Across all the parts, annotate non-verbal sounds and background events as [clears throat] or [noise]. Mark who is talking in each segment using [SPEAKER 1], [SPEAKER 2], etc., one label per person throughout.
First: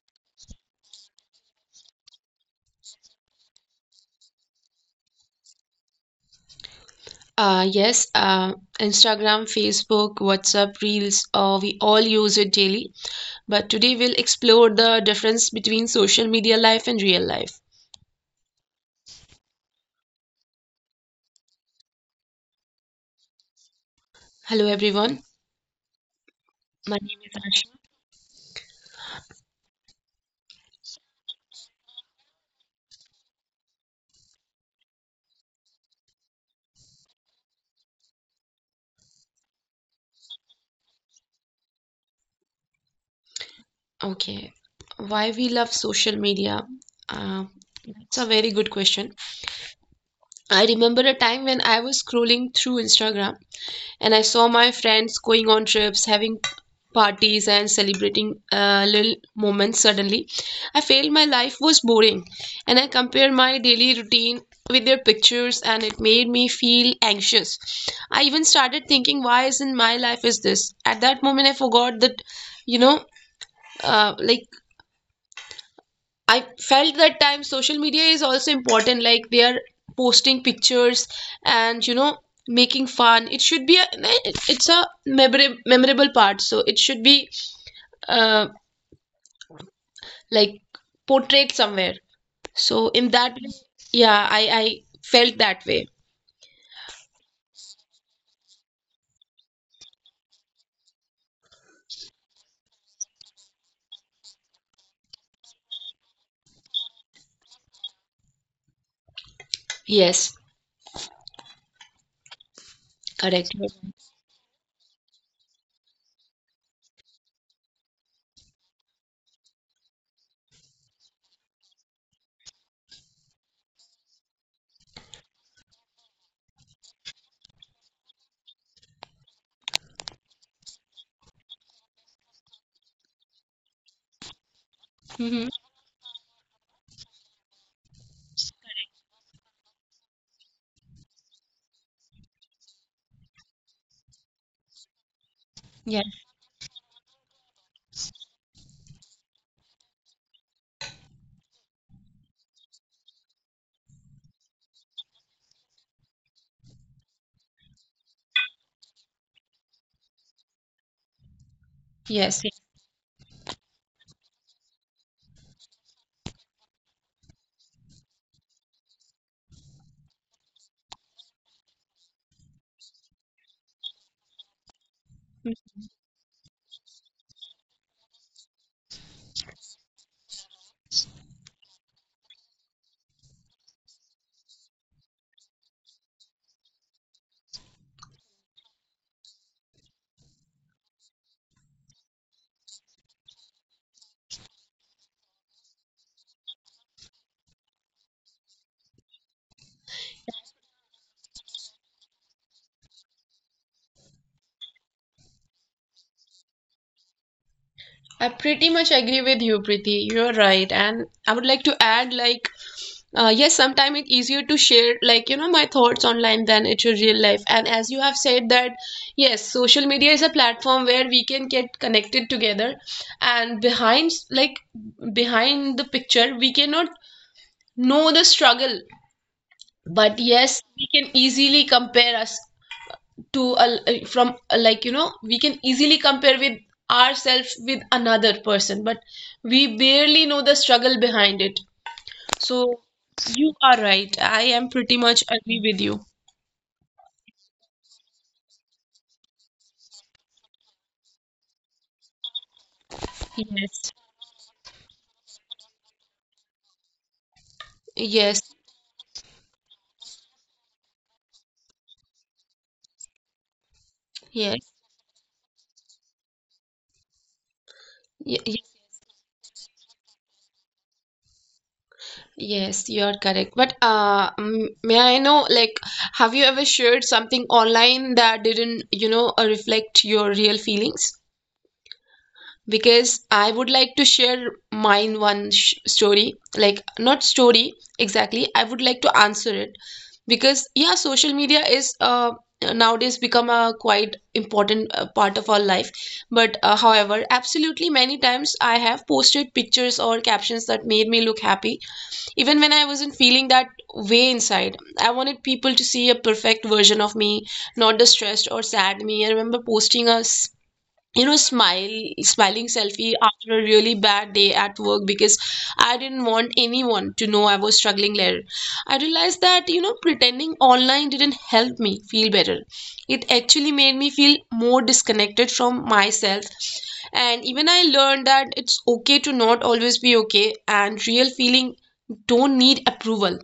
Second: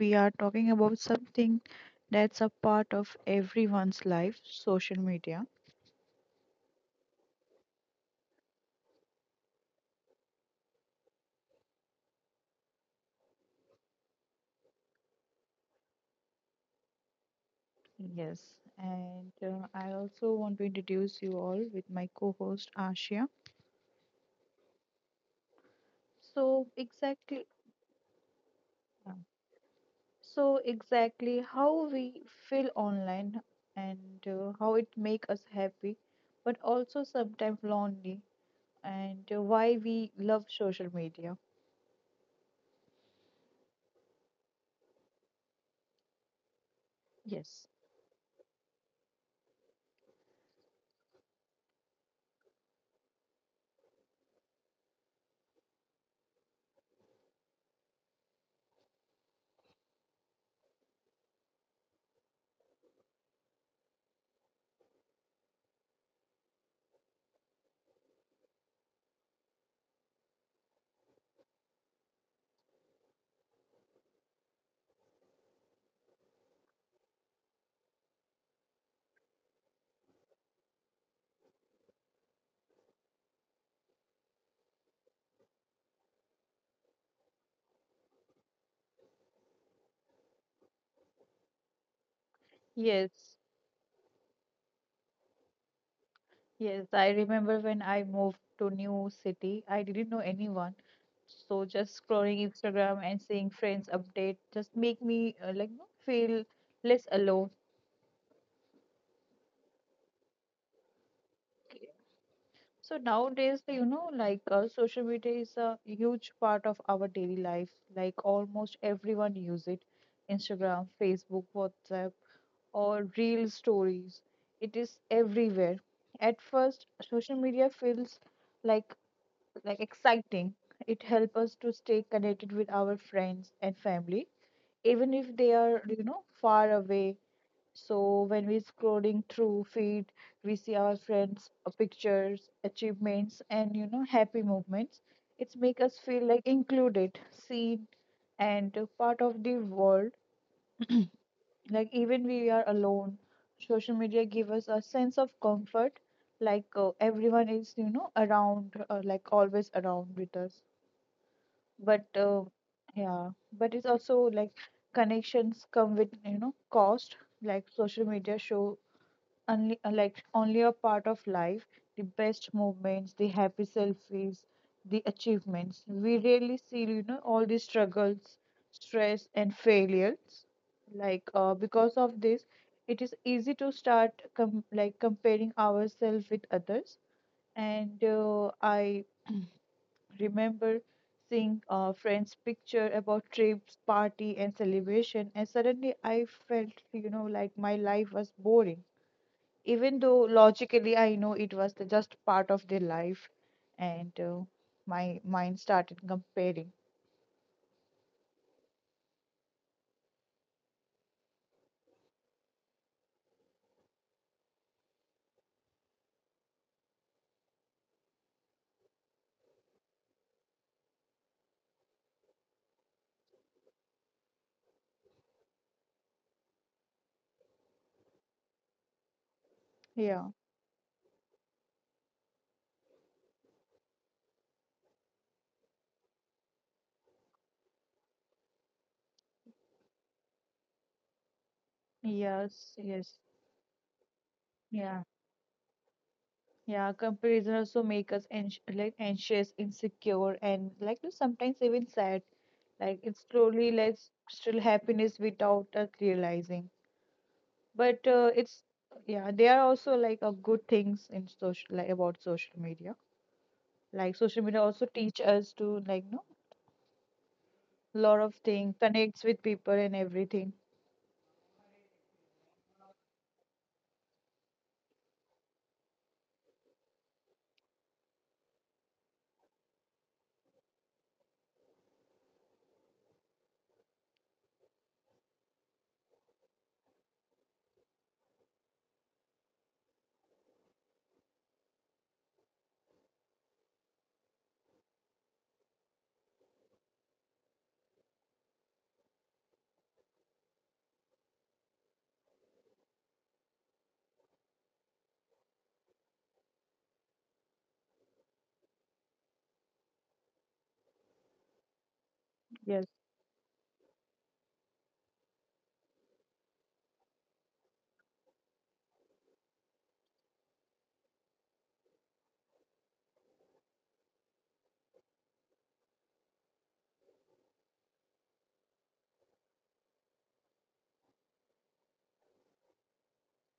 [SPEAKER 1] We are talking about something that's a part of everyone's life social media.
[SPEAKER 2] Yes, Instagram, Facebook, WhatsApp, Reels, we all use it daily. But today we'll explore the difference between social media life and real life.
[SPEAKER 1] Yes, and I also want to introduce you all with my co host Ashia.
[SPEAKER 2] Hello, everyone.
[SPEAKER 1] So,
[SPEAKER 2] My name is
[SPEAKER 1] exactly,
[SPEAKER 2] Ashma.
[SPEAKER 1] uh, so exactly how we feel online and how it make us happy, but also sometimes lonely, and why we love social media.
[SPEAKER 2] Okay, why we love social media? Uh,
[SPEAKER 1] Yes,
[SPEAKER 2] that's a very good question. I remember a time when I was scrolling through Instagram, and I saw my friends going on trips, having parties, and celebrating little moments. Suddenly, I felt my life was boring, and I compared my daily routine with their pictures, and it made me feel anxious. I even started thinking, why isn't my life is this? At that moment, I forgot that, you know, uh, like I felt that time social media is also important. Like they are posting pictures and making fun. It should be a it's a memorable part. So it should be uh, like portrayed somewhere. So in
[SPEAKER 1] yes.
[SPEAKER 2] that way, yeah, I felt that way.
[SPEAKER 1] Yes, I remember when I moved to new city, I didn't know anyone. So just scrolling Instagram and seeing friends update just make me feel less alone.
[SPEAKER 2] Yes,
[SPEAKER 1] So
[SPEAKER 2] correct.
[SPEAKER 1] nowadays, social media is a huge part of our daily life. Like almost everyone use it. Instagram, Facebook, WhatsApp, or real stories. It is everywhere. At first, social media feels like like exciting. It helps us to stay connected with our friends and family, even if they
[SPEAKER 2] Mm-hmm.
[SPEAKER 1] are, far away. So when we're scrolling through feed, we see our friends' pictures, achievements, and happy moments. It's make us feel
[SPEAKER 2] Yes,
[SPEAKER 1] like included, seen, and a part of the world. Like even we are alone, social media give us a sense of comfort. Like everyone is, around, like always around with us but
[SPEAKER 2] yes.
[SPEAKER 1] yeah but it's also like connections come with cost, like social media show only like only a part of life, the best moments, the happy selfies, the achievements.
[SPEAKER 2] Yes.
[SPEAKER 1] We rarely see all the struggles, stress and failures. Because of this, it is easy to start like comparing ourselves with others, and I [clears throat] remember seeing a friend's picture about trips, party, and celebration, and suddenly I felt, like my life was boring. Even though logically I know it was the just part of their life, and my mind started comparing.
[SPEAKER 2] I pretty much agree with you, Preeti. You're right. And I would like to add, yes, sometimes it's easier to share, my thoughts online than it's your real life. And as you have said that, yes, social media is a platform where we can get connected together. And behind, behind the picture, we cannot know the struggle.
[SPEAKER 1] Yeah.
[SPEAKER 2] But yes, we can easily compare us to, a, from, a, we can easily compare with ourselves with another person. But we barely know the struggle behind it.
[SPEAKER 1] Yes.
[SPEAKER 2] So
[SPEAKER 1] Yes.
[SPEAKER 2] you are right. I am
[SPEAKER 1] Yeah.
[SPEAKER 2] pretty much agree with you.
[SPEAKER 1] Yeah. Comparison also make us like anxious, insecure, and like sometimes even sad. Like it slowly
[SPEAKER 2] Yes.
[SPEAKER 1] leads to happiness without us realizing. But uh,
[SPEAKER 2] Yes,
[SPEAKER 1] it's yeah, there are also like a good things in social like about social media. Like social media also
[SPEAKER 2] yes,
[SPEAKER 1] teach us to like no lot of
[SPEAKER 2] y
[SPEAKER 1] things,
[SPEAKER 2] yes,
[SPEAKER 1] connects with people and everything.
[SPEAKER 2] yes, you are correct. But may I know, like, have you ever shared something online that didn't, reflect your real feelings? Because I would like to share mine one story, like not story exactly. I would like to answer it because, yeah, social media is nowadays become a quite important part of our life. But however, absolutely many times I have posted pictures or captions that made me look happy, even when I wasn't feeling that way inside. I wanted people to see a perfect version of me, not the stressed or sad me. I remember posting a s- you know smile smiling
[SPEAKER 1] Yes,
[SPEAKER 2] selfie after a really bad day at work because I didn't want anyone to know I was struggling. Later I realized that, pretending online didn't help me feel better. It actually made me feel more disconnected from myself. And even I learned that it's okay to not always be okay, and real feeling don't need approval.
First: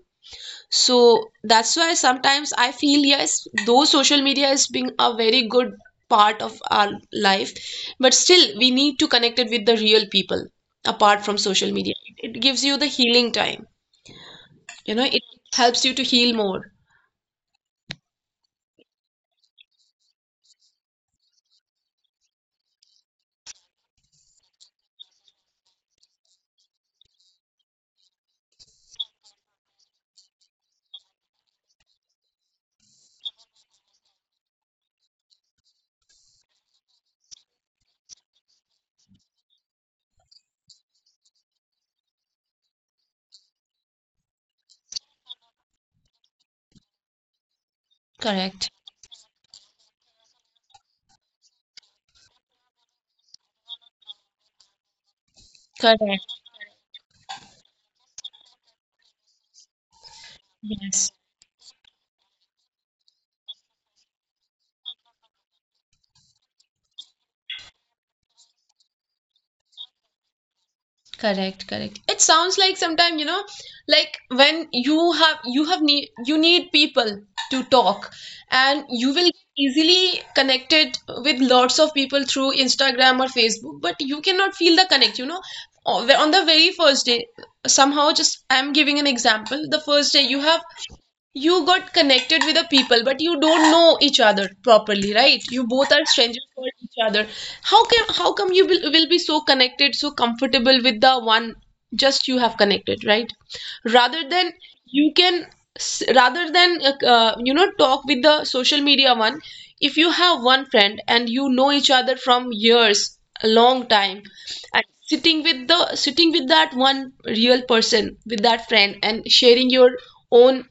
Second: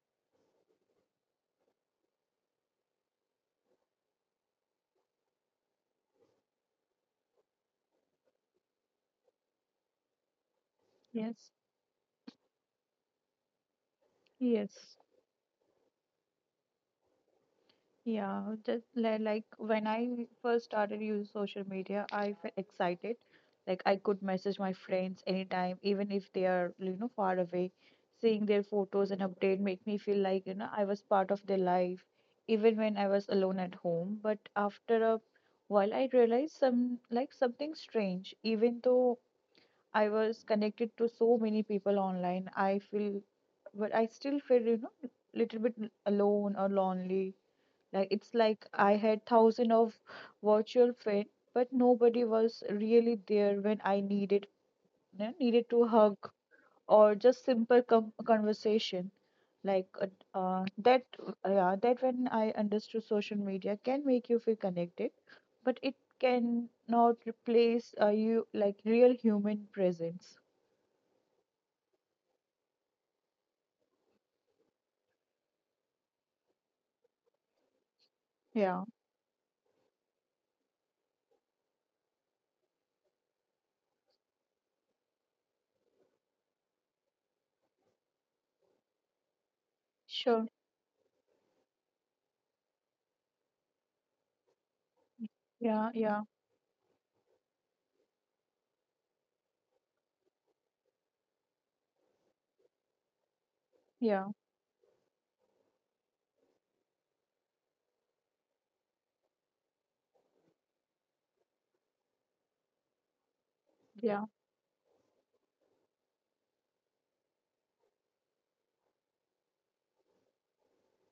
[SPEAKER 2] So that's why sometimes I feel, yes, though social media is being a very good part of our life, but still we need to connect it with the real people apart from
[SPEAKER 1] yes,
[SPEAKER 2] social media. It gives you the healing time. You
[SPEAKER 1] yes.
[SPEAKER 2] know, it helps you to heal more.
[SPEAKER 1] Yeah, like when I first started using social media, I felt excited. Like I could message my friends anytime, even if they are, far away. Seeing their photos and update make me feel like, I was part of their life, even when I was alone at home. But after a while, I realized something strange. Even though I was connected to so many people online, I still feel, little bit alone or lonely. Like it's like
[SPEAKER 2] Correct.
[SPEAKER 1] I had thousand of virtual friends, but nobody was really there when I needed, needed to hug
[SPEAKER 2] Correct.
[SPEAKER 1] or just simple com conversation. Like uh, uh, that,
[SPEAKER 2] Yes.
[SPEAKER 1] yeah, that when I understood social media can make you feel connected, but it cannot replace you like real human presence.
[SPEAKER 2] Correct, correct, it sounds like sometime, like when you have need you need people to talk,
[SPEAKER 1] Yeah,
[SPEAKER 2] and you will easily connected with lots of people through Instagram or Facebook, but you cannot feel the connect, on the very first day. Somehow, just, I'm giving an example, the first day
[SPEAKER 1] sure.
[SPEAKER 2] you got connected with the people, but you don't know each other properly, right? You
[SPEAKER 1] Yeah,
[SPEAKER 2] both are
[SPEAKER 1] yeah,
[SPEAKER 2] strangers for each other. How come you will be so connected, so comfortable with the one just you have connected, right?
[SPEAKER 1] yeah,
[SPEAKER 2] Rather than you can s- rather than you know talk with the social media one. If you have one friend and you know each other from years, a
[SPEAKER 1] yeah.
[SPEAKER 2] long time, and sitting with that one real person, with that friend, and sharing your own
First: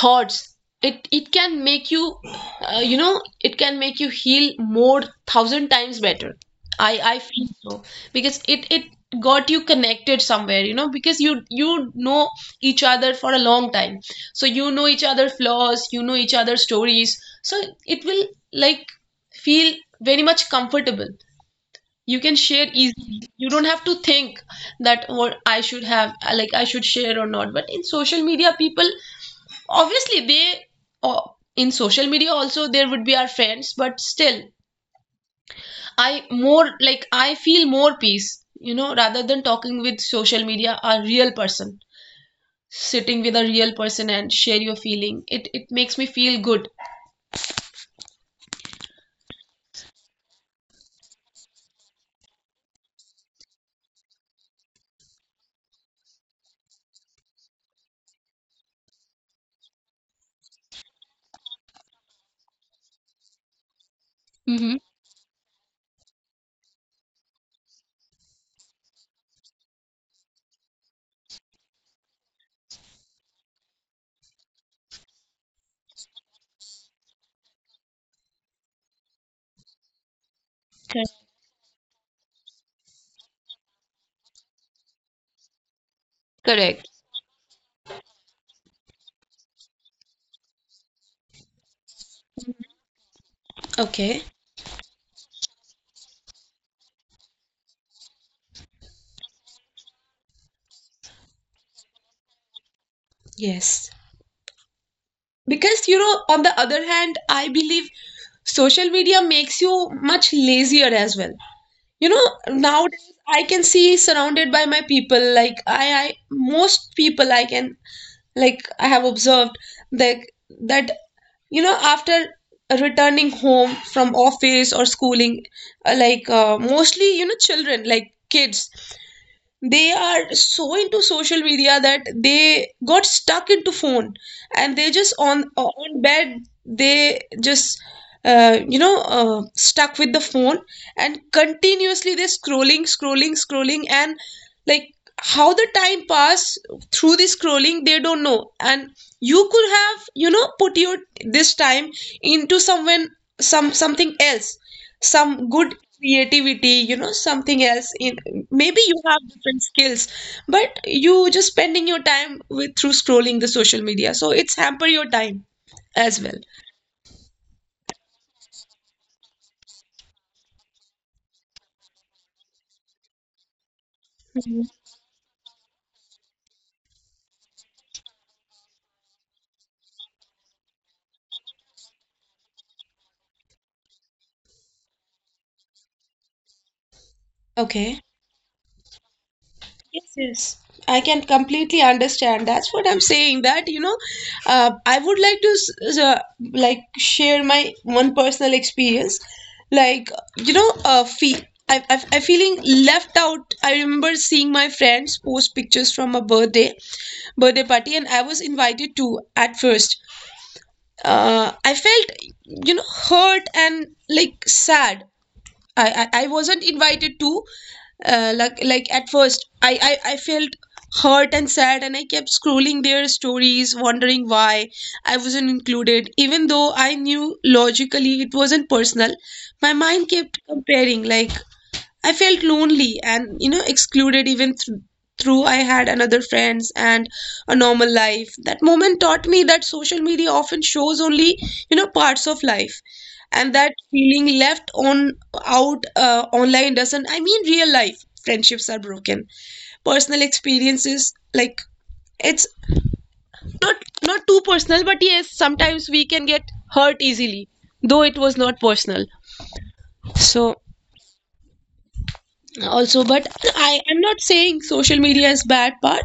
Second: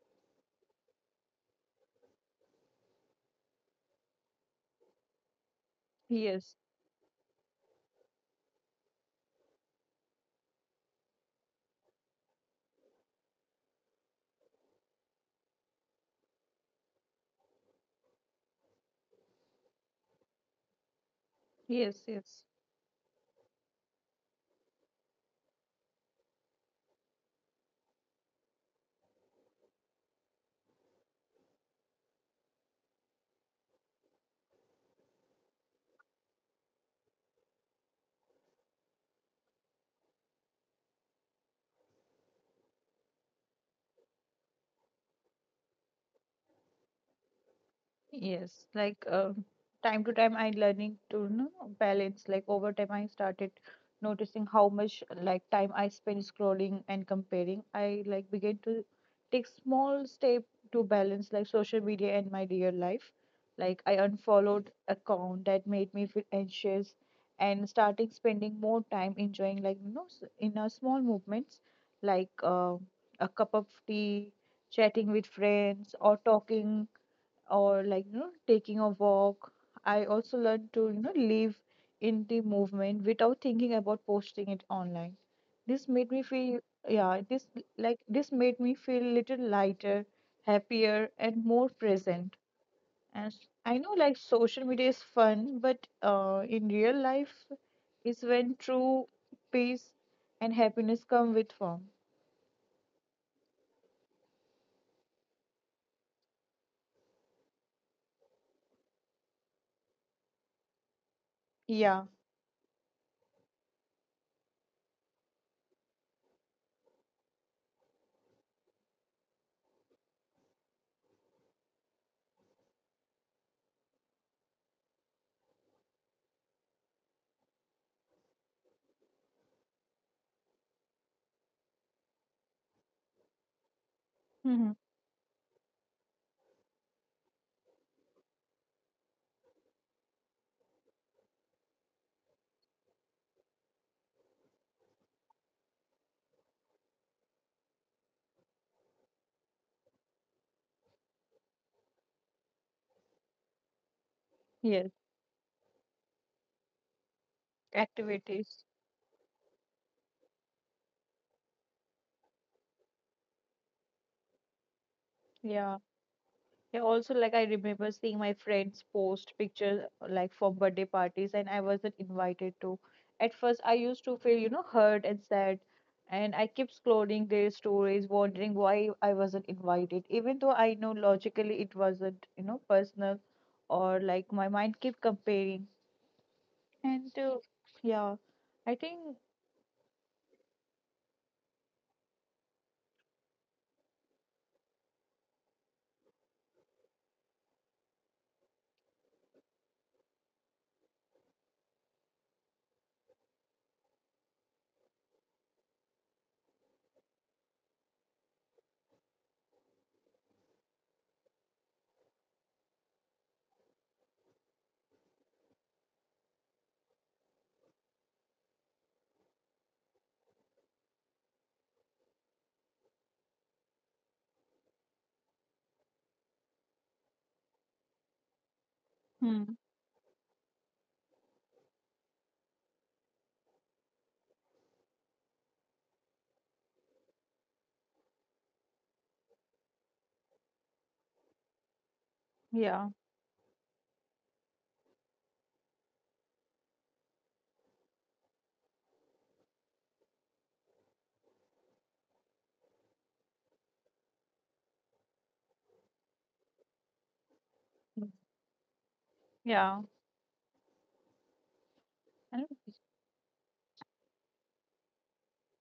[SPEAKER 2] thoughts, it can make you, you know it can make you heal more, thousand times better.
[SPEAKER 1] Yes,
[SPEAKER 2] I feel so, because it got you connected somewhere, because you know each other for a long time, so you know each other flaws, you know each other stories, so it will, like feel very much comfortable.
[SPEAKER 1] yes,
[SPEAKER 2] You can
[SPEAKER 1] yes.
[SPEAKER 2] share easily. You don't have to think that what I should have, I should share or not. But in social media, people, obviously they, oh, in social media also there would be our friends, but still, I more I feel more peace, rather than talking with social media, a real person, sitting with a real person, and share your feeling, it makes me feel good.
[SPEAKER 1] Yes, time to time I learning to balance. Like over time I started noticing how much like time I spend scrolling and comparing. I like began to take small step to balance like social media and my real life. Like I
[SPEAKER 2] Mm-hmm.
[SPEAKER 1] unfollowed account that made me feel anxious and starting spending more time enjoying in a small movements like a cup of tea, chatting with friends or talking or taking a walk. I also learned to
[SPEAKER 2] Correct.
[SPEAKER 1] live in the movement without thinking about posting it online. This made me feel
[SPEAKER 2] Correct.
[SPEAKER 1] yeah this this made me feel little lighter, happier and more present. I know
[SPEAKER 2] Okay.
[SPEAKER 1] like social media is fun but in real life is when true peace and happiness come with form.
[SPEAKER 2] Yes. Because, on the other hand, I believe social media makes you much lazier as well. You
[SPEAKER 1] Yeah.
[SPEAKER 2] know, nowadays I can see surrounded by my people. Like I most people I can, I have observed that that after returning home from office or schooling, mostly, children, like kids, they are so into social media that they got stuck into phone, and they
[SPEAKER 1] Hmm.
[SPEAKER 2] just on bed. They just, stuck with the phone, and continuously they're scrolling, scrolling, scrolling, and, like how the time pass through the scrolling, they don't know. And you could have, put your this time into someone, some something else,
[SPEAKER 1] Yes.
[SPEAKER 2] some good creativity, something else in, maybe
[SPEAKER 1] Activities.
[SPEAKER 2] you have different skills, but you just spending your time with through scrolling the social media, so it's hamper your time as
[SPEAKER 1] Yeah.
[SPEAKER 2] well.
[SPEAKER 1] Yeah, also like I remember seeing my friends post pictures like for birthday parties and I wasn't invited to. At first I used
[SPEAKER 2] Mhm.
[SPEAKER 1] to feel, hurt and sad, and I kept scrolling their stories, wondering why I wasn't invited. Even though I know logically it wasn't, personal, or like my mind kept comparing. And uh,
[SPEAKER 2] Okay.
[SPEAKER 1] yeah, I think.
[SPEAKER 2] Yes, yes. I can completely understand. That's what I'm saying. That, I would like to share my one personal experience. Like, you know, fe I feeling left out. I remember seeing my friends post pictures from a birthday party, and I was invited to at first. I felt, you know, hurt and sad. I wasn't invited to. At first, I felt hurt and sad, and I kept scrolling their stories, wondering why I wasn't included. Even though I knew logically it wasn't personal, my
[SPEAKER 1] Hmm.
[SPEAKER 2] mind kept comparing. Like I felt lonely and excluded, even through I had another friends and a normal life. That moment taught me that social media often shows only, parts of life,
[SPEAKER 1] Yeah.
[SPEAKER 2] and that feeling left on out, online doesn't. I mean, real life friendships are broken. Personal experiences, it's not, too personal, but yes, sometimes we can get hurt easily, though it was not personal.
[SPEAKER 1] Yeah.
[SPEAKER 2] So
[SPEAKER 1] And
[SPEAKER 2] also but I am not saying social media is bad part,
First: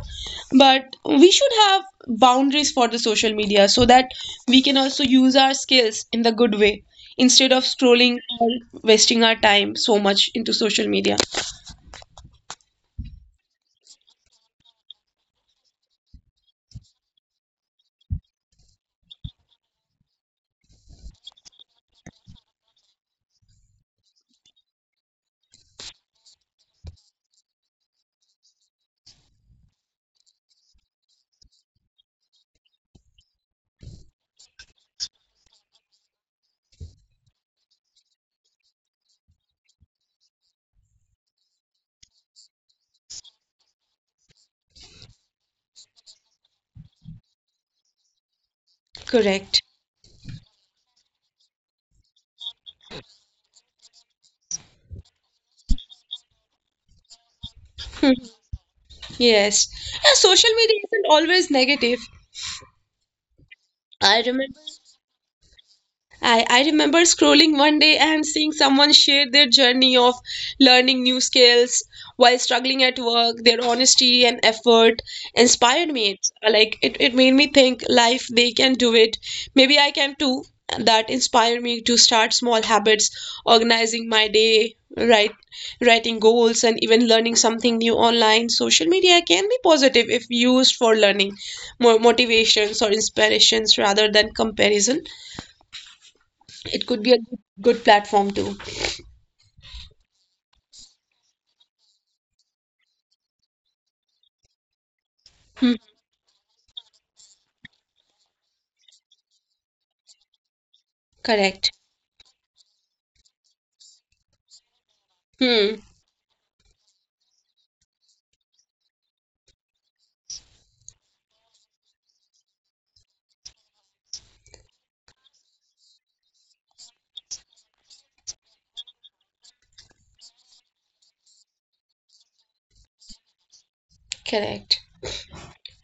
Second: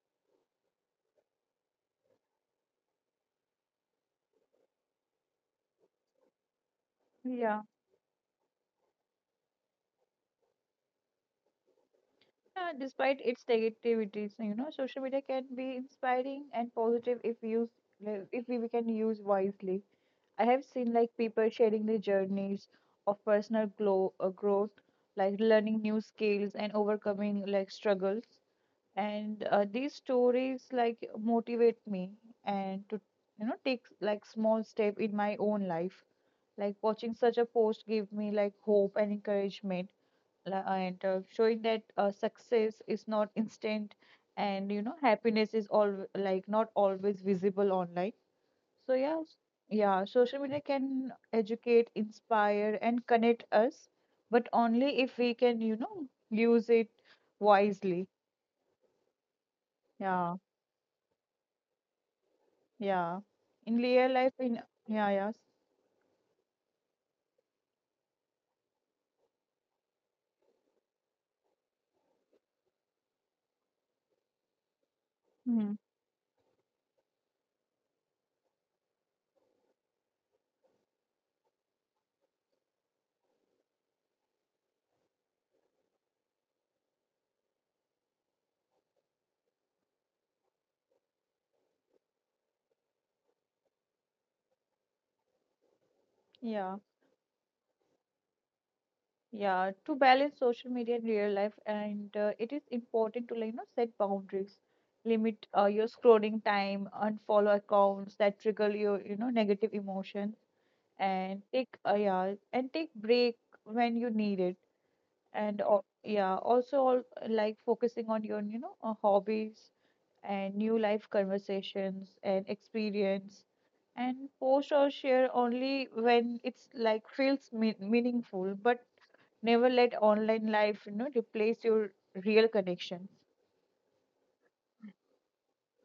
[SPEAKER 2] but we should have boundaries for the social media so that we can also use our skills in the good way, instead of
[SPEAKER 1] yeah.
[SPEAKER 2] scrolling or wasting our time so much into social media.
[SPEAKER 1] Yeah, despite its negativities, social media can be inspiring and positive if used like, if we we can use wisely. I have seen like people sharing their journeys of personal growth, like learning new skills and overcoming like struggles. And these stories like motivate me and to take like small step in my own life. Like watching such a post give me like hope and encouragement. La- and Showing that success is not instant and happiness is all like not always visible online. so yeah s-
[SPEAKER 2] Correct.
[SPEAKER 1] yeah, social media can educate, inspire and connect us but only if we can use it wisely.
[SPEAKER 2] Yes. Yeah,
[SPEAKER 1] Yeah.
[SPEAKER 2] social media isn't always negative.
[SPEAKER 1] Yeah in real
[SPEAKER 2] i
[SPEAKER 1] life
[SPEAKER 2] remember
[SPEAKER 1] in. Yeah yes.
[SPEAKER 2] I remember scrolling one day and seeing someone share their journey of learning new skills while struggling at work. Their honesty and effort
[SPEAKER 1] Hmm.
[SPEAKER 2] inspired me. It's it made me think life they can do it. Maybe I can too. That inspired me to start small habits, organizing my day, right, writing goals, and even learning something new online. Social media can be positive if used for learning, more motivations or inspirations rather than comparison.
[SPEAKER 1] Yeah.
[SPEAKER 2] It could be a good platform too.
[SPEAKER 1] Yeah, to balance social media and real life, and it is important to set boundaries, limit
[SPEAKER 2] Hmm.
[SPEAKER 1] your scrolling time, unfollow accounts that trigger your negative emotion, and take
[SPEAKER 2] Correct.
[SPEAKER 1] yeah and take break when you need it, and
[SPEAKER 2] Hmm.
[SPEAKER 1] al- yeah also all, like focusing on your hobbies and new life conversations and experience, and post or share only when it's like feels meaningful, but never let online life, replace your real connection.
[SPEAKER 2] Correct.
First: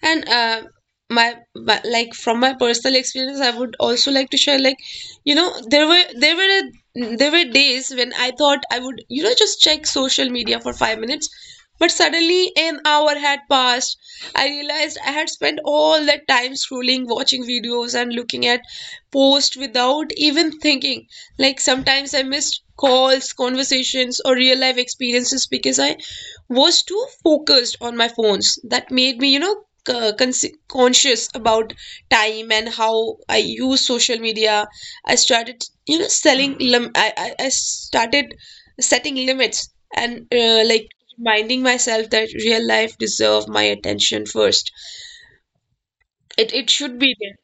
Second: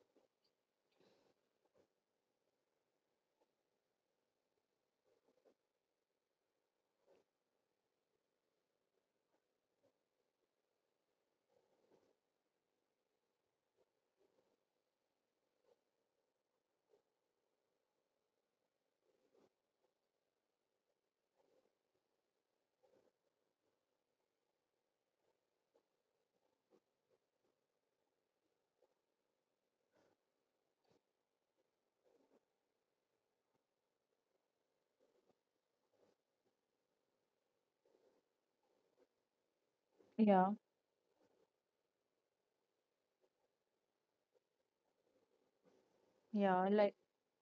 [SPEAKER 2] And my, my from my personal experience, I would also like to share, there were, there were days when I thought I would, just check social media for 5 minutes, but suddenly an hour had passed. I realized I had spent all that time scrolling, watching videos, and looking at posts without even thinking. Like sometimes I missed calls, conversations, or real life experiences because I was too focused on my phones. That made me, conscious about time and how I use social media. I started, you know, selling lim- I started setting limits and,
[SPEAKER 1] Yeah,
[SPEAKER 2] reminding myself that real life deserve my attention first. It
[SPEAKER 1] yeah,
[SPEAKER 2] it
[SPEAKER 1] like
[SPEAKER 2] should be there.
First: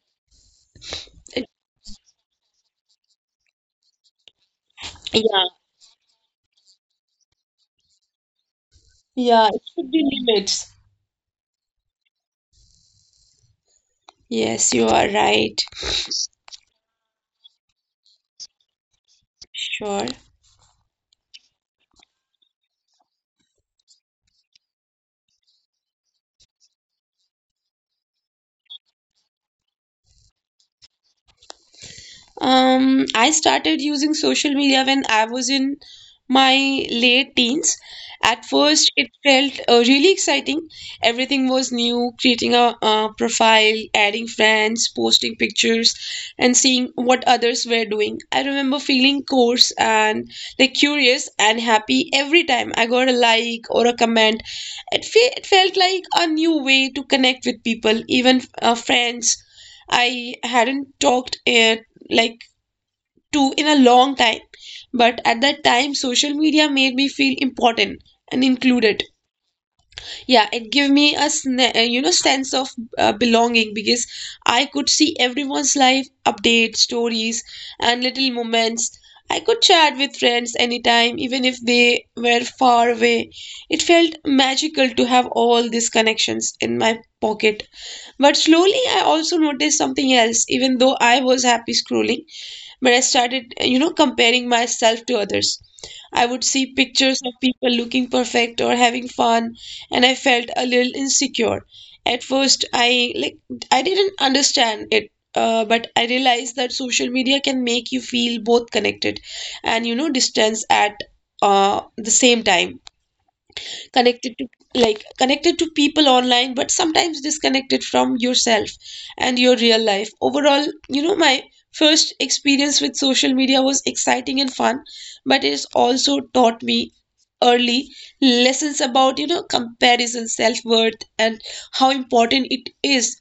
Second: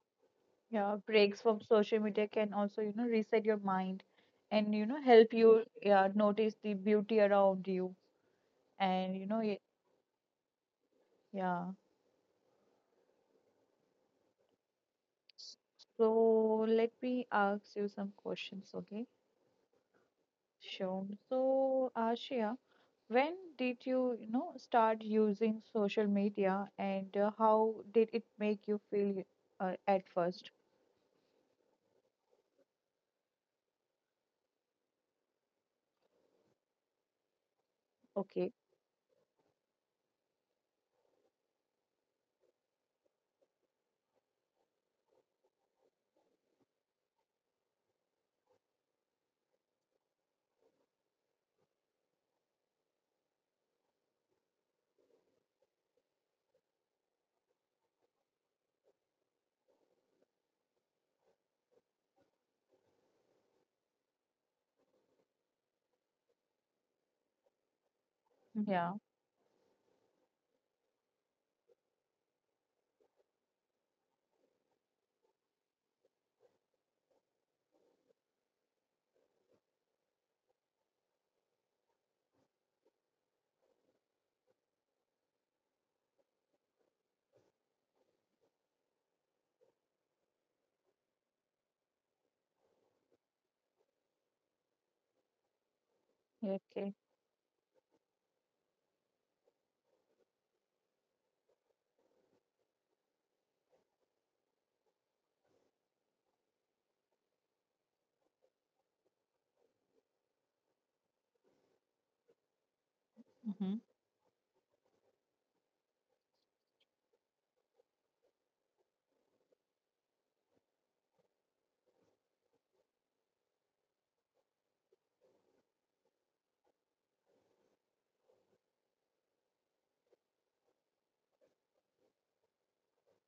[SPEAKER 1] yeah, Breaks
[SPEAKER 2] It-
[SPEAKER 1] from social media can also, reset your mind and you know help
[SPEAKER 2] yeah,
[SPEAKER 1] you yeah notice the beauty around you and you know
[SPEAKER 2] yeah,
[SPEAKER 1] y-
[SPEAKER 2] it should be limits.
[SPEAKER 1] yeah.
[SPEAKER 2] Yes, you are right.
[SPEAKER 1] So let me ask you some questions, okay?
[SPEAKER 2] Sure.
[SPEAKER 1] Sure. So, Ashia, when did you, start using social media and how did it make you feel at first?
[SPEAKER 2] I started using social media when I was in my late teens. At
[SPEAKER 1] Okay.
[SPEAKER 2] first, it felt really exciting. Everything was new, creating a profile, adding friends, posting pictures, and seeing what others were doing. I remember feeling coarse and curious and happy every time I got a like or a comment. It felt like a new way to connect with people, even friends I hadn't talked it like to in a long time, but at that time, social media made me feel important and
[SPEAKER 1] Yeah.
[SPEAKER 2] included, yeah. It gave me a sense of belonging because I could see everyone's life updates, stories, and little moments. I could chat with friends anytime even if they were far away. It felt magical to have all these connections in my pocket. But slowly I also noticed something else. Even though I was happy scrolling, but I started, you know, comparing myself to others. I would see
[SPEAKER 1] Okay.
[SPEAKER 2] pictures of people looking perfect or having fun, and I felt a little insecure. At first, I I didn't understand it, but I realized that social media can make you feel both connected and, you know, distance at the same time.
[SPEAKER 1] Hmm.
[SPEAKER 2] connected to Connected to people online but sometimes disconnected from yourself and your real life. Overall, you know, my first experience with social media was exciting and fun, but it's also taught me early lessons about, you know, comparison, self-worth, and how important it is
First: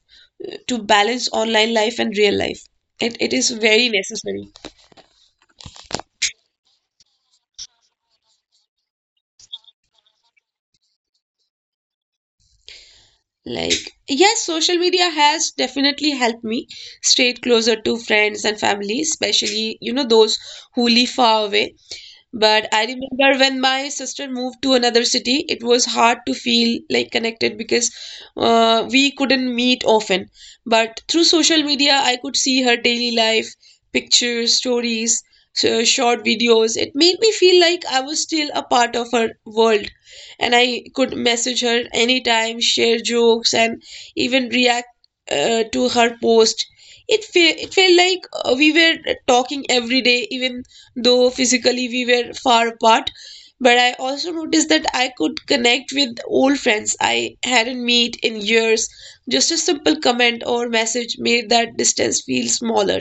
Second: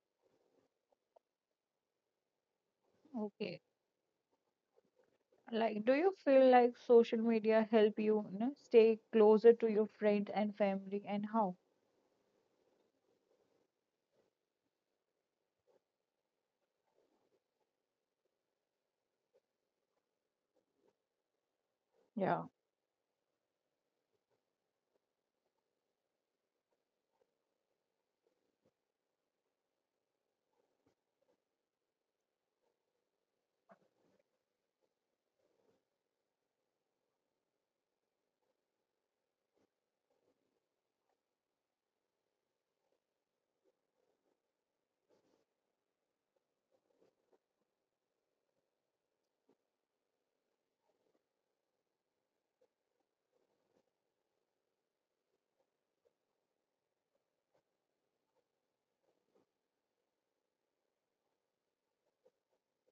[SPEAKER 2] to balance online life and real life. It is
[SPEAKER 1] Okay.
[SPEAKER 2] very necessary.
[SPEAKER 1] Like, do you feel like social media help you, stay closer to your friends and family, and how?
[SPEAKER 2] Like, yes, social media has definitely helped me stay closer to friends and family, especially, you know, those who live far away.
[SPEAKER 1] Yeah,
[SPEAKER 2] But I remember when my sister moved to another city, it was hard to feel like connected because we couldn't meet often. But through social media, I could see her daily life, pictures, stories, so short videos. It made me feel like I was still a part of her world. And I could message her anytime, share jokes, and even react to her post. It felt like we were talking every day, even though physically we were far apart. But I also noticed that I could connect with old friends I hadn't met in years. Just a simple comment or message made that distance feel smaller.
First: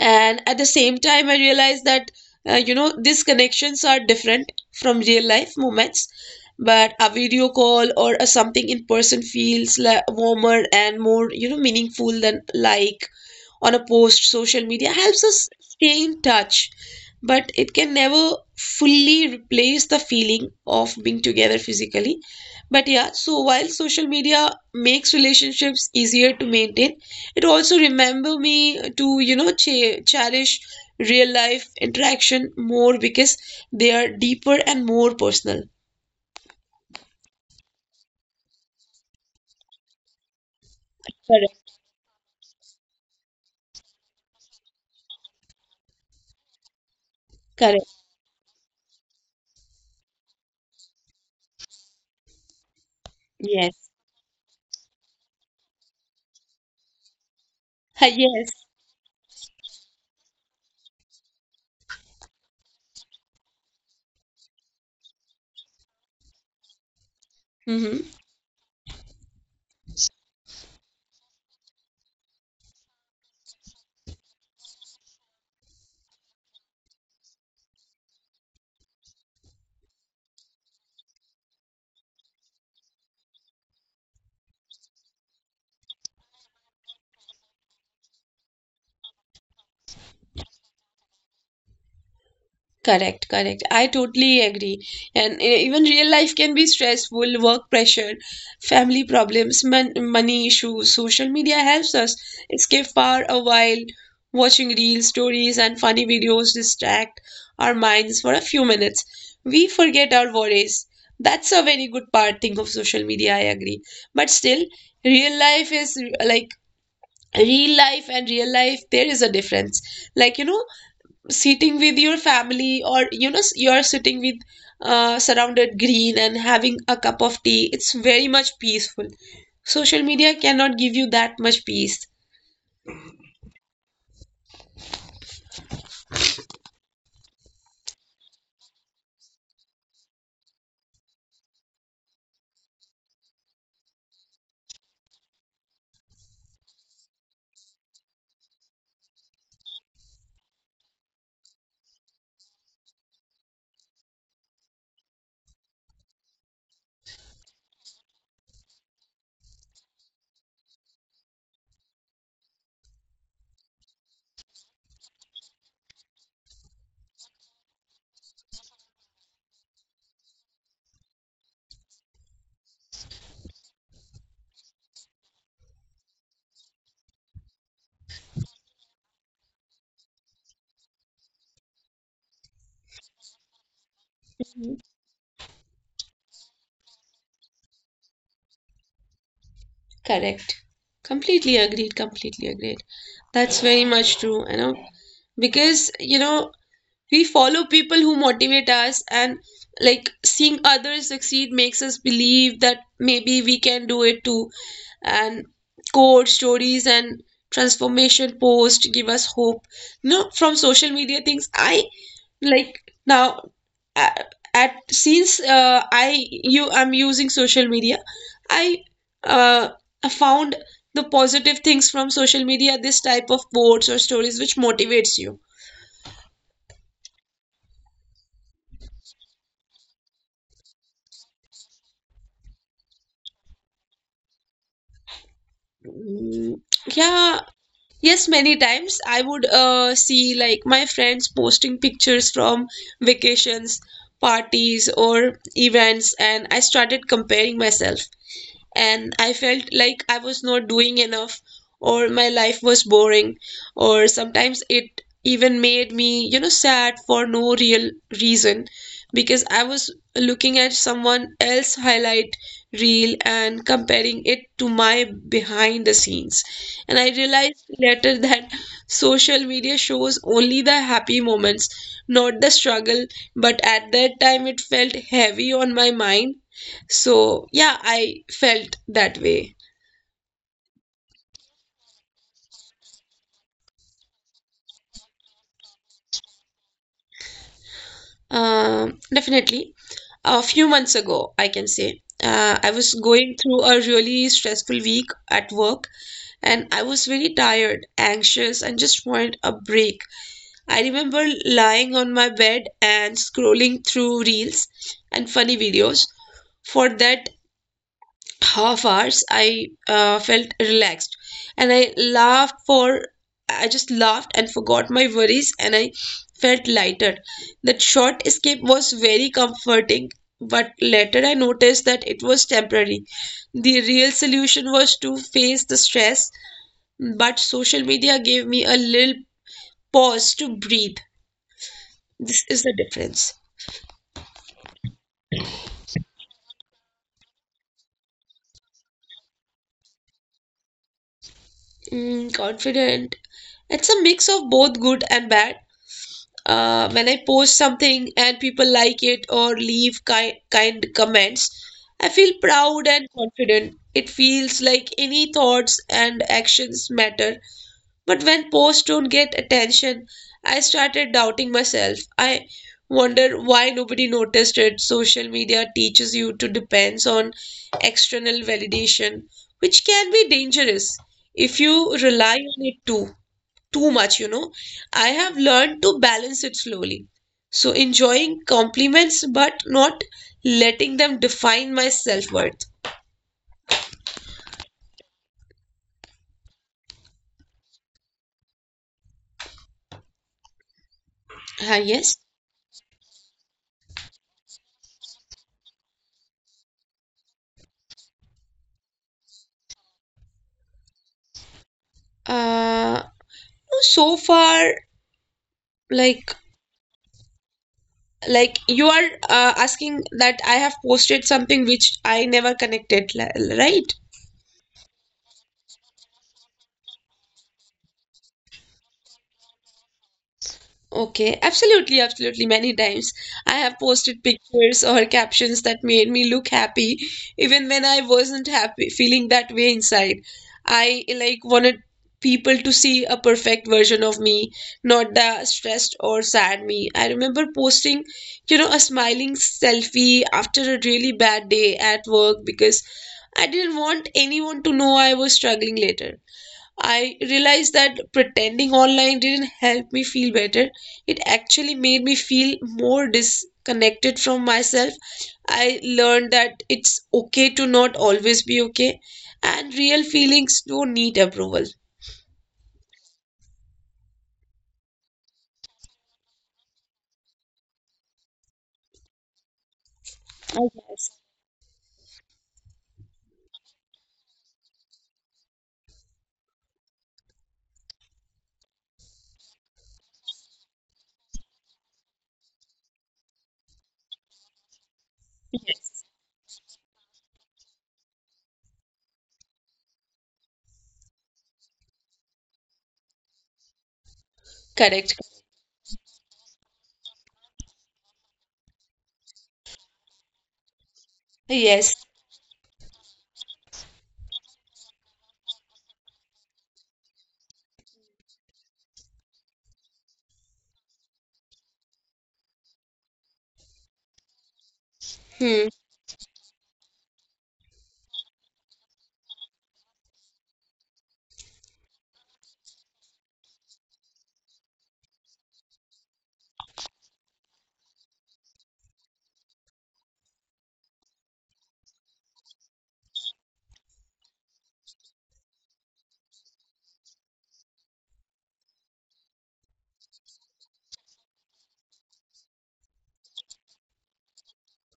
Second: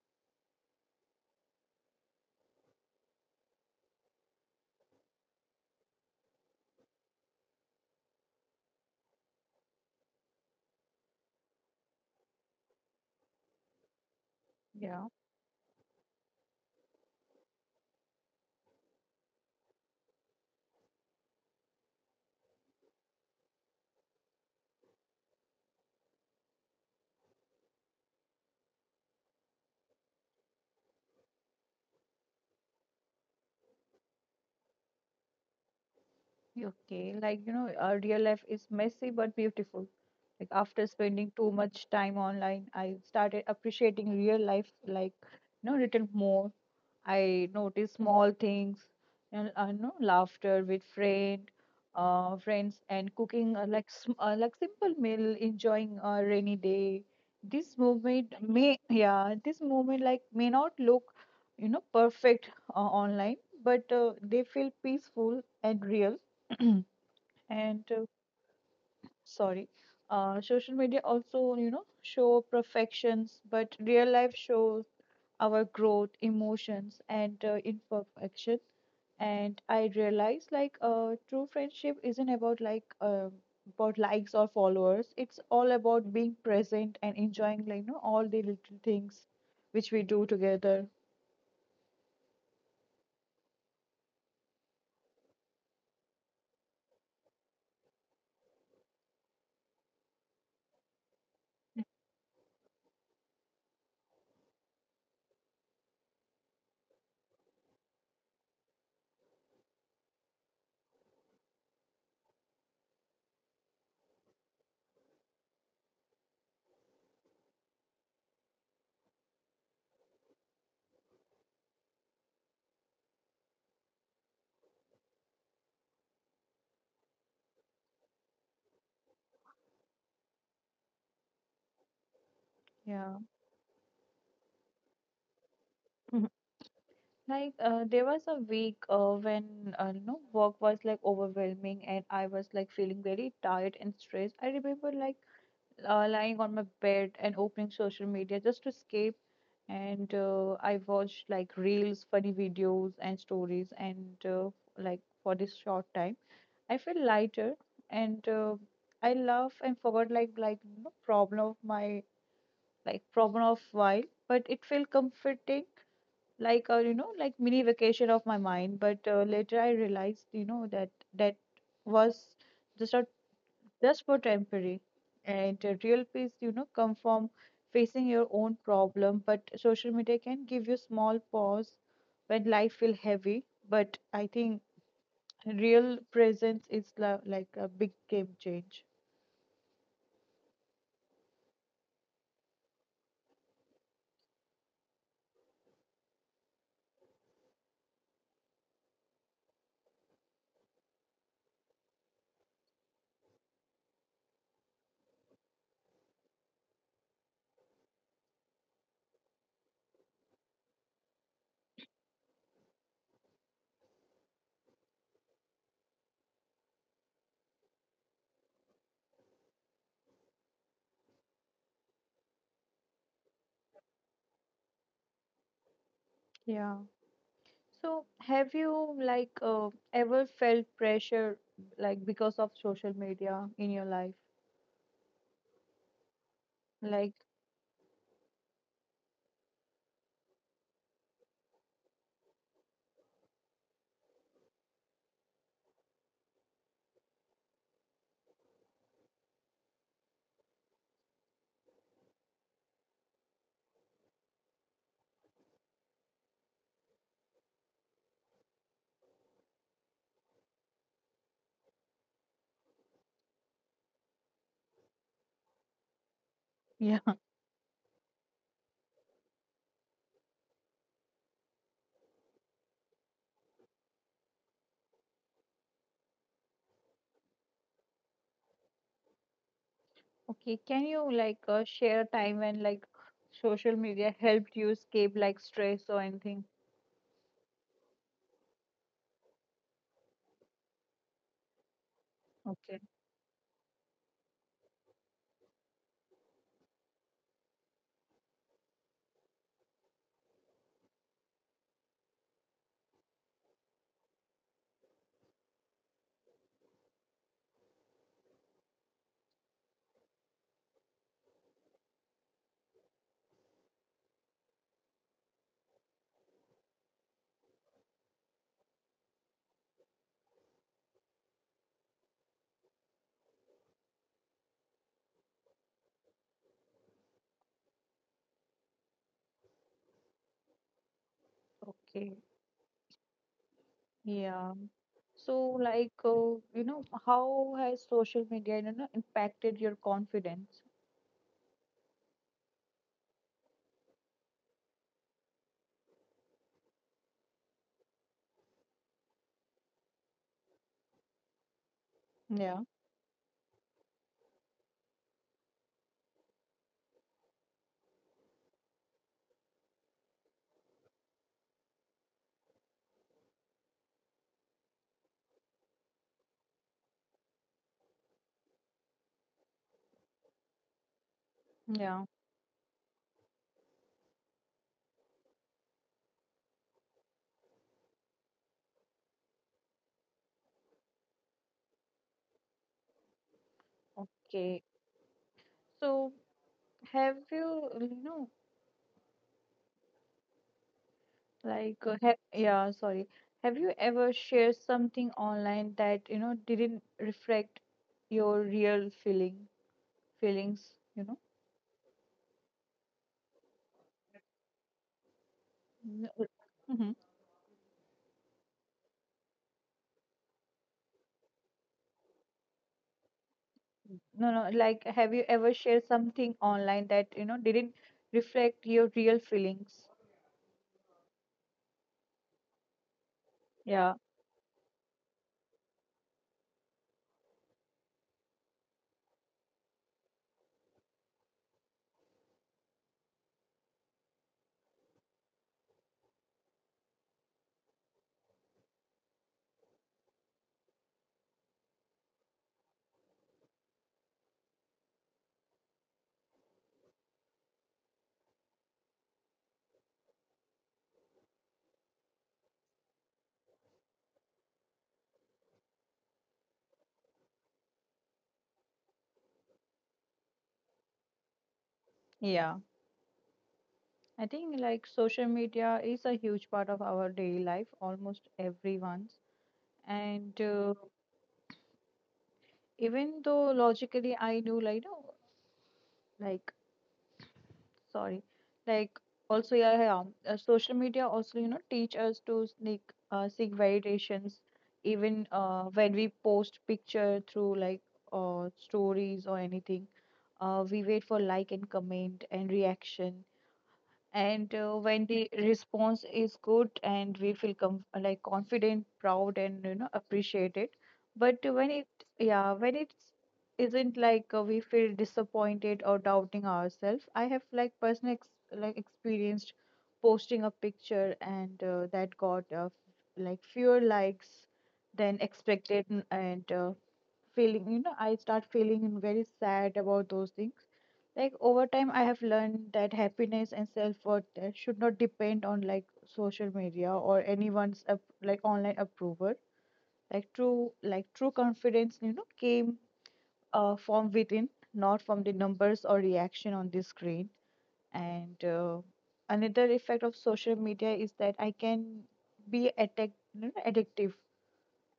[SPEAKER 2] And at the same time, I realized that, you know, these connections are different from real life moments, but a video call or a something in person feels warmer and more, you know, meaningful than like on a post. Social media
[SPEAKER 1] yeah.
[SPEAKER 2] helps us stay in touch, but it can never fully replace the feeling of being together physically. But yeah, so while social media makes relationships easier to maintain, it also remember me to, you know, cherish real life interaction more because they are deeper and more personal.
[SPEAKER 1] Okay, our real life is messy but beautiful. Like after spending too much time online, I started appreciating real life, little more. I noticed small things, and I know laughter with friends, and cooking
[SPEAKER 2] Yes.
[SPEAKER 1] like simple meal, enjoying a rainy day.
[SPEAKER 2] Yes.
[SPEAKER 1] This moment like may not look, perfect online, but they feel peaceful and real. Mm. and
[SPEAKER 2] Hmm.
[SPEAKER 1] sorry Social media also show perfections but real life shows our growth, emotions and imperfection. And I realize true friendship isn't about likes or followers. It's all about being present and enjoying all the little things which we do together.
[SPEAKER 2] Correct, correct. I totally agree. And even real life can be stressful, work pressure, family problems, money issues. Social media helps us escape for a while. Watching real stories and funny videos distract our minds for a few minutes. We forget our worries. That's a very good part thing of social media, I agree. But still, real life is like real life, and real life, there is a difference. Like, you know, sitting with your family, or you know, you are sitting with surrounded green and having a cup of tea, it's very much peaceful. Social media cannot give you that much peace.
[SPEAKER 1] Yeah. There was a week when work was like overwhelming and I was like feeling very tired and stressed. I remember lying on my bed and opening social media just to escape. And I watched like reels, funny videos and stories. And like for this short time, I feel lighter and I laugh and forgot like problem of my like problem of while. But it felt comforting like a like mini vacation of my mind. But later I realized that that was just a just for temporary. And real peace come from facing your own problem, but social media can give you small pause when life feel heavy. But I think real presence is like a big game change.
[SPEAKER 2] Correct. Completely agreed, completely agreed. That's very much true, you know, because, you know, we follow people who motivate us, and like seeing others succeed makes us believe that maybe we can do it too. And code stories and transformation posts give us hope. No, from social media things, I, like, now, a- at since I, you, I'm using social media, I, uh, found the positive things from social media. This type of quotes or stories which motivates you.
[SPEAKER 1] Yeah. So have you ever felt pressure like because of social media in your life?
[SPEAKER 2] Mm.
[SPEAKER 1] Like,
[SPEAKER 2] Yeah, yes, many times I would see like my friends posting pictures from vacations, parties, or events, and I started comparing myself, and I felt like I was not doing enough, or my life was boring, or sometimes it even made me, you know, sad for no real reason because I was looking at someone else highlight reel and comparing it to my behind the scenes. And
[SPEAKER 1] yeah,
[SPEAKER 2] I realized later [laughs] that social media shows only the happy moments, not the struggle. But at that time, it felt heavy on my mind, so, yeah, I felt that way.
[SPEAKER 1] [laughs] okay. Can you share a time when like social media helped you escape like stress or anything?
[SPEAKER 2] Definitely. A few months ago, I can say, I
[SPEAKER 1] Okay,
[SPEAKER 2] was going through a really stressful week at work, and I was very tired, anxious, and just wanted a break. I remember lying on my bed and scrolling through reels and funny videos. For that half hours I felt relaxed, and I just laughed and forgot my worries, and I felt lighter. That short escape was very comforting, but later I noticed that it was temporary. The real solution was to face the stress, but social media gave me a little pause to breathe.
[SPEAKER 1] okay,
[SPEAKER 2] This is the difference.
[SPEAKER 1] yeah. So, how has social media, impacted your confidence?
[SPEAKER 2] Mm, confident. It's a mix of both good and bad. When I post something and people like it or leave kind comments, I feel
[SPEAKER 1] Yeah,
[SPEAKER 2] proud and confident. It feels like any thoughts and actions matter. But when posts don't get attention, I started doubting myself. I wonder why nobody noticed it. Social media teaches you to depend on external validation, which can be dangerous if you
[SPEAKER 1] yeah,
[SPEAKER 2] rely on it too too much, you know. I have learned to balance it slowly. So, enjoying compliments but not letting them define my self-worth.
[SPEAKER 1] okay. So, have you, you know,
[SPEAKER 2] Ah,
[SPEAKER 1] like, ha
[SPEAKER 2] yes.
[SPEAKER 1] yeah, sorry, have you ever shared something online that, didn't reflect your real feeling feelings,
[SPEAKER 2] Uh, so far,
[SPEAKER 1] No,
[SPEAKER 2] like,
[SPEAKER 1] mhm.
[SPEAKER 2] you are, asking that I have posted something which I never connected, right?
[SPEAKER 1] No, no, like have you ever shared something online that, didn't reflect your real feelings?
[SPEAKER 2] Okay, absolutely, absolutely. Many times I have
[SPEAKER 1] Yeah,
[SPEAKER 2] posted pictures or captions that made me look happy, even when I wasn't happy, feeling that way inside. I like wanted people to see a perfect version of me, not the stressed or sad me. I remember posting, you know, a smiling selfie after a really bad day at work because I didn't want anyone to know I was struggling later. I realized that pretending online didn't help me feel better. It actually made me feel more disconnected from myself. I learned that it's okay to not always be okay, and real feelings don't need approval.
[SPEAKER 1] yeah. I think like social media is a huge part of our daily life, almost everyone's. And even though logically I knew like, like sorry like also yeah, yeah social media also teach us to sneak seek validations. Even when we post picture through stories or anything, we wait for like and comment and reaction. And when
[SPEAKER 2] Correct.
[SPEAKER 1] the response is good and we feel like confident, proud and appreciated, but when
[SPEAKER 2] Yes.
[SPEAKER 1] it yeah when it's not like, we feel disappointed or doubting ourselves. I have like personal like experienced posting a picture and that got like fewer likes than
[SPEAKER 2] Hmm.
[SPEAKER 1] expected, feeling I start feeling very sad about those things. Like over time, I have learned that happiness and self-worth should not depend on like social media or like online approval. Like true confidence, came from within, not from the numbers or reaction on the screen. And another effect of social media is that I can be addictive.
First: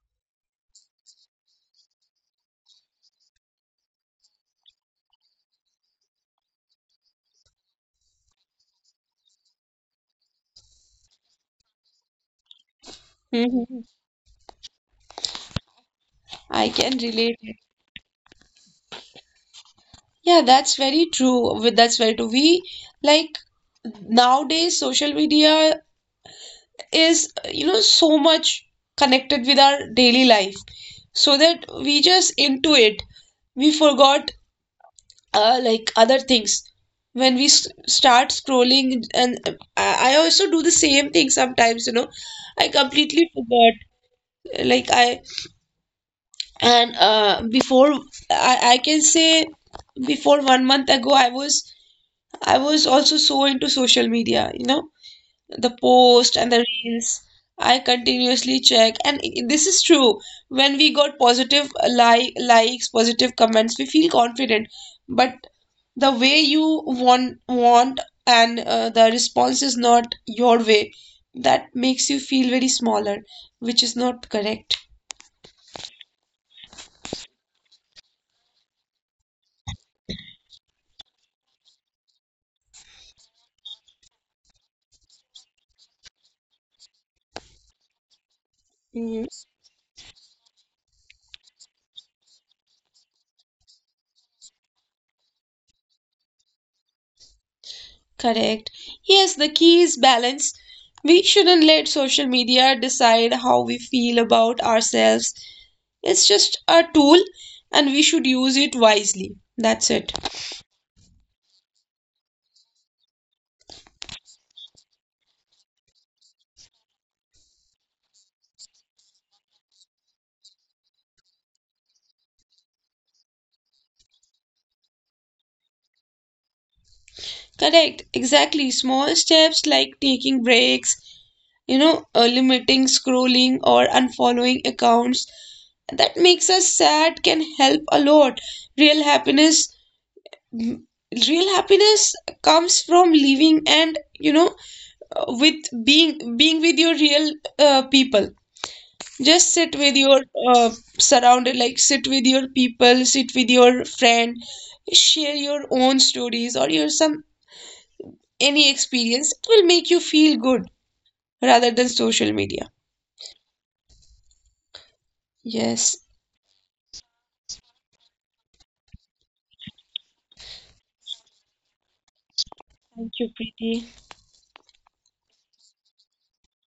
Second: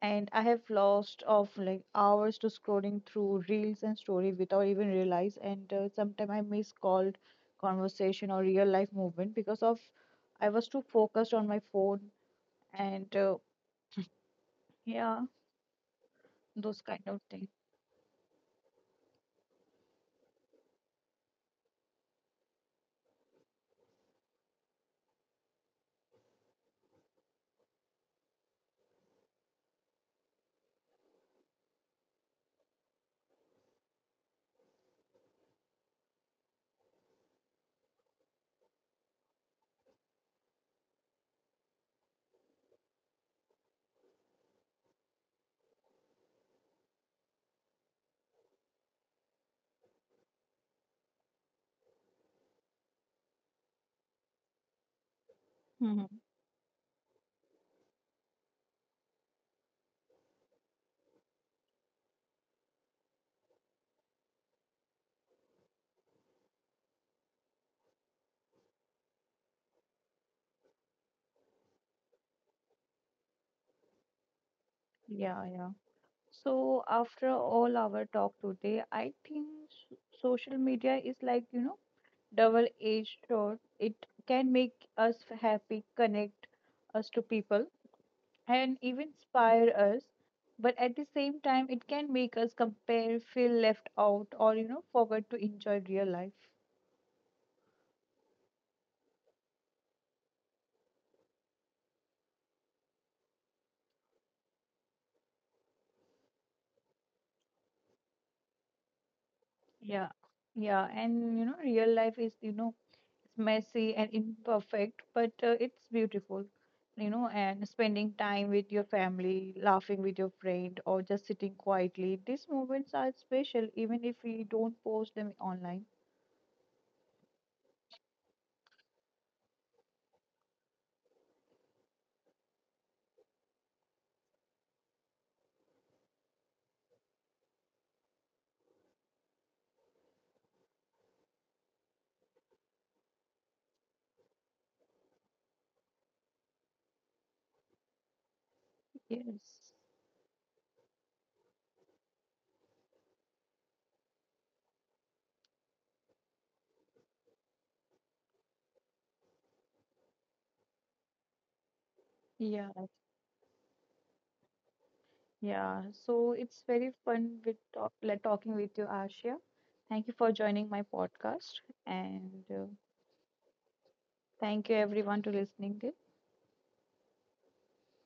[SPEAKER 1] And I have lost of like hours to scrolling through reels and story without even realize. And sometimes I miss called conversation or real life movement because of I was too focused on my phone and
[SPEAKER 2] Hmm.
[SPEAKER 1] yeah,
[SPEAKER 2] I
[SPEAKER 1] those
[SPEAKER 2] can
[SPEAKER 1] kind of
[SPEAKER 2] relate.
[SPEAKER 1] things.
[SPEAKER 2] Yeah, that's very true. With that's very true. We, like, nowadays social media is, you know, so much connected with our daily life, so that we just into it, we forgot like other things when we start scrolling. And I also do the same thing sometimes, you know, I completely forgot, like I and before I can say before 1 month ago I was also so into social media, you know, the
[SPEAKER 1] Mhm.
[SPEAKER 2] post and the reels. I continuously check, and this is true. When we got positive like, likes, positive comments, we feel confident, but the way you want, and the response is not your way, that makes you feel very smaller, which is not correct.
[SPEAKER 1] Yeah, yeah. So, after all our talk today, I think social media is like, double edged sword. It can make us happy, connect us to people, and even
[SPEAKER 2] Mhm.
[SPEAKER 1] inspire us. But at the same time, it can make us compare, feel left out, or, forget to enjoy real life.
[SPEAKER 2] Correct. Yes, the key is balance. We shouldn't let social media decide how we feel about ourselves. It's just a tool, and we should use it wisely. That's
[SPEAKER 1] Yeah,
[SPEAKER 2] it.
[SPEAKER 1] yeah, and real life is it's messy and imperfect, but it's beautiful, And spending time with your family, laughing with your friend, or just sitting quietly, these moments are special, even if we don't post them online.
[SPEAKER 2] Correct. Exactly. Small steps like taking breaks, you know, limiting scrolling or unfollowing accounts that makes us sad can help a lot. Real happiness, real happiness comes from living and, you know, with being with your real people.
[SPEAKER 1] Yes,
[SPEAKER 2] Just sit with your uh, surrounded like sit with your people, sit with your friend, share your own stories or your some any experience, it will make you feel
[SPEAKER 1] yeah,
[SPEAKER 2] good rather than social media.
[SPEAKER 1] yeah. So it's very fun with talk,
[SPEAKER 2] Yes,
[SPEAKER 1] like, talking with you, Ashia. Thank you for joining my podcast, and thank you
[SPEAKER 2] thank
[SPEAKER 1] everyone to
[SPEAKER 2] you,
[SPEAKER 1] listening this.
[SPEAKER 2] Preeti.